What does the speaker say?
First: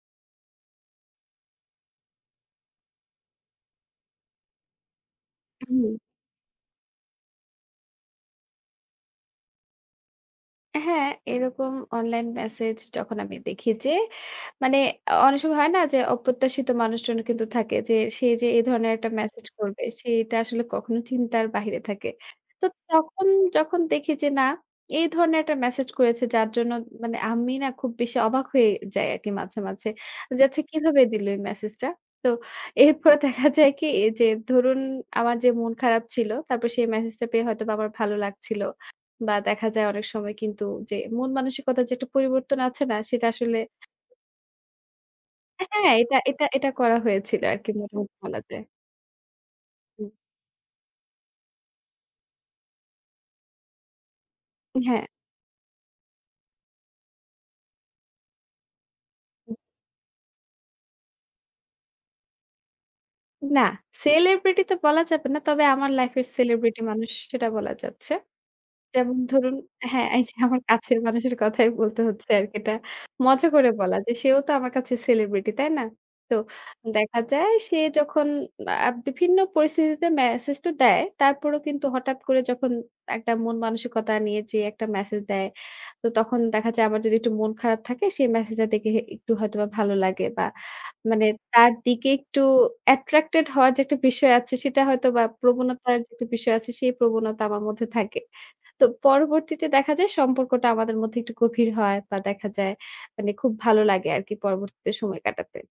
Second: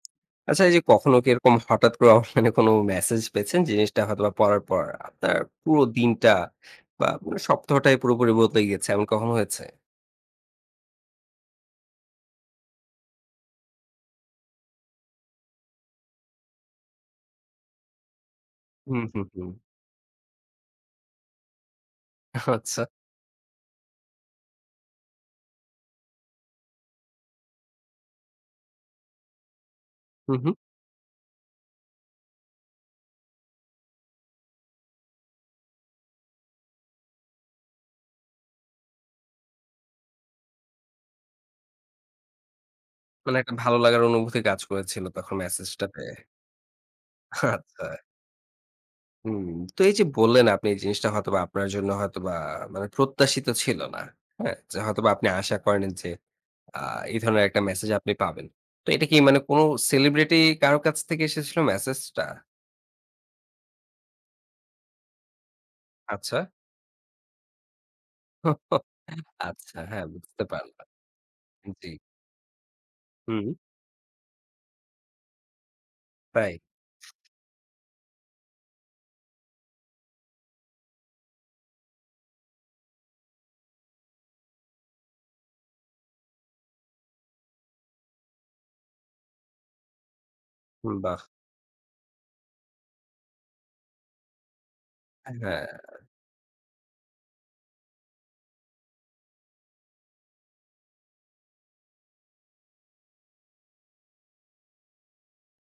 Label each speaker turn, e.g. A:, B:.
A: আচ্ছা, এইযে কখনো কি এরকম হঠাৎ করে অনলাইনে কোনো মেসেজ পেয়েছেন, জিনিসটা হয়তোবা পড়ার পর আপনার
B: উ
A: পুরো
B: হুম।
A: দিনটা বা মানে সপ্তাহটাই পুরোপুরি বদলে গিয়েছে। এমন কখনো হয়েছে?
B: হ্যাঁ, এরকম অনলাইন মেসেজ যখন আমি দেখি যে মানে, অনেক সময় হয় না? যে, অপ্রত্যাশিত মানুষজন কিন্তু থাকে যে, সে যে এ ধরনের
A: হু,
B: একটা
A: হু,
B: মেসেজ
A: হু।
B: করবে সেটা আসলে কখনো চিন্তার বাইরে থাকে। তো
A: আচ্ছা।
B: তখন যখন দেখি যে না, এই ধরনের একটা মেসেজ করেছে যার জন্য মানে, আমি না? খুব বেশি অবাক হয়ে যাই আরকি মাঝে, মাঝে।
A: হু,
B: যে,
A: হু।
B: "আচ্ছা কিভাবে দিলো এই মেসেজটা?" তো এরপরে দেখা যায় কি? এ যে ধরুন আমার যে মন খারাপ ছিল, তারপর সেই মেসেজটা পেয়ে হয়তোবা আমার ভালো লাগছিল। বা দেখা যায় অনেক সময় কিন্তু যে মন-মানসিকতার যে একটা পরিবর্তন আছে না? সেটা
A: মানে একটা
B: আসলে
A: ভালো লাগার অনুভূতি কাজ করেছিল তখন
B: অ্যা
A: মেসেজটা
B: হ্যাঁ,
A: পেয়ে।
B: এটা এটা এটা করা হয়েছিল আরকি
A: আচ্ছা।
B: মোটামুটি বলা যায়।
A: হুম, তো এইযে
B: উ
A: বললেন আপনি জিনিসটা হয়তোবা আপনার জন্য হয়তোবা মানে প্রত্যাশিত ছিল না, হ্যাঁ? যে
B: হ্যাঁ।
A: হয়তোবা আপনি আশা করেননি যে আ এই ধরনের একটা মেসেজ আপনি পাবেন। তো এটা কি মানে
B: হু।
A: কোনো সেলিব্রিটি কারো কাছ থেকে এসেছিল মেসেজ টা?
B: না, সেলিব্রিটি তো বলা যাবে না। তবে আমার লাইফ এর
A: আচ্ছা।
B: সেলিব্রিটি মানুষ সেটা বলা যাচ্ছে। যেমন ধরুন
A: আচ্ছা, হ্যাঁ
B: হ্যাঁ, এইযে
A: বুঝতে
B: আমার
A: পারলাম।
B: কাছের মানুষের কথাই
A: জ্বী।
B: বলতে হচ্ছে আরকি এটা,
A: হুম।
B: মজা করে বলা যে সেও তো আমার কাছে সেলিব্রিটি, তাই না? তো
A: প্রায়।
B: দেখা যায় সে যখন আ বিভিন্ন পরিস্থিতিতে মেসেজ তো দেয়। তারপরও কিন্তু হঠাৎ করে যখন একটা মন-মানসিকতা নিয়ে যে একটা মেসেজ দেয়। তো তখন দেখা যায় আমার যদি একটু মন খারাপ থাকে সে মেসেজটা দেখে হে একটু হয়তোবা ভালো লাগে বা
A: উম বাহ।
B: মানে তার দিকে একটু অ্যাট্রাক্টেড হওয়ার যে একটা বিষয় আছে সেটা হয়তোবা
A: অ্যা হ্যাঁ।
B: প্রবণতার যে একটা বিষয় আছে, সেই প্রবণতা আমার মধ্যে থাকে। তো পরবর্তীতে দেখা যায় সম্পর্কটা আমাদের মধ্যে একটু গভীর হয় বা দেখা যায়। মানে খুব ভালো লাগে আরকি পরবর্তীতে সময় কাটাতে।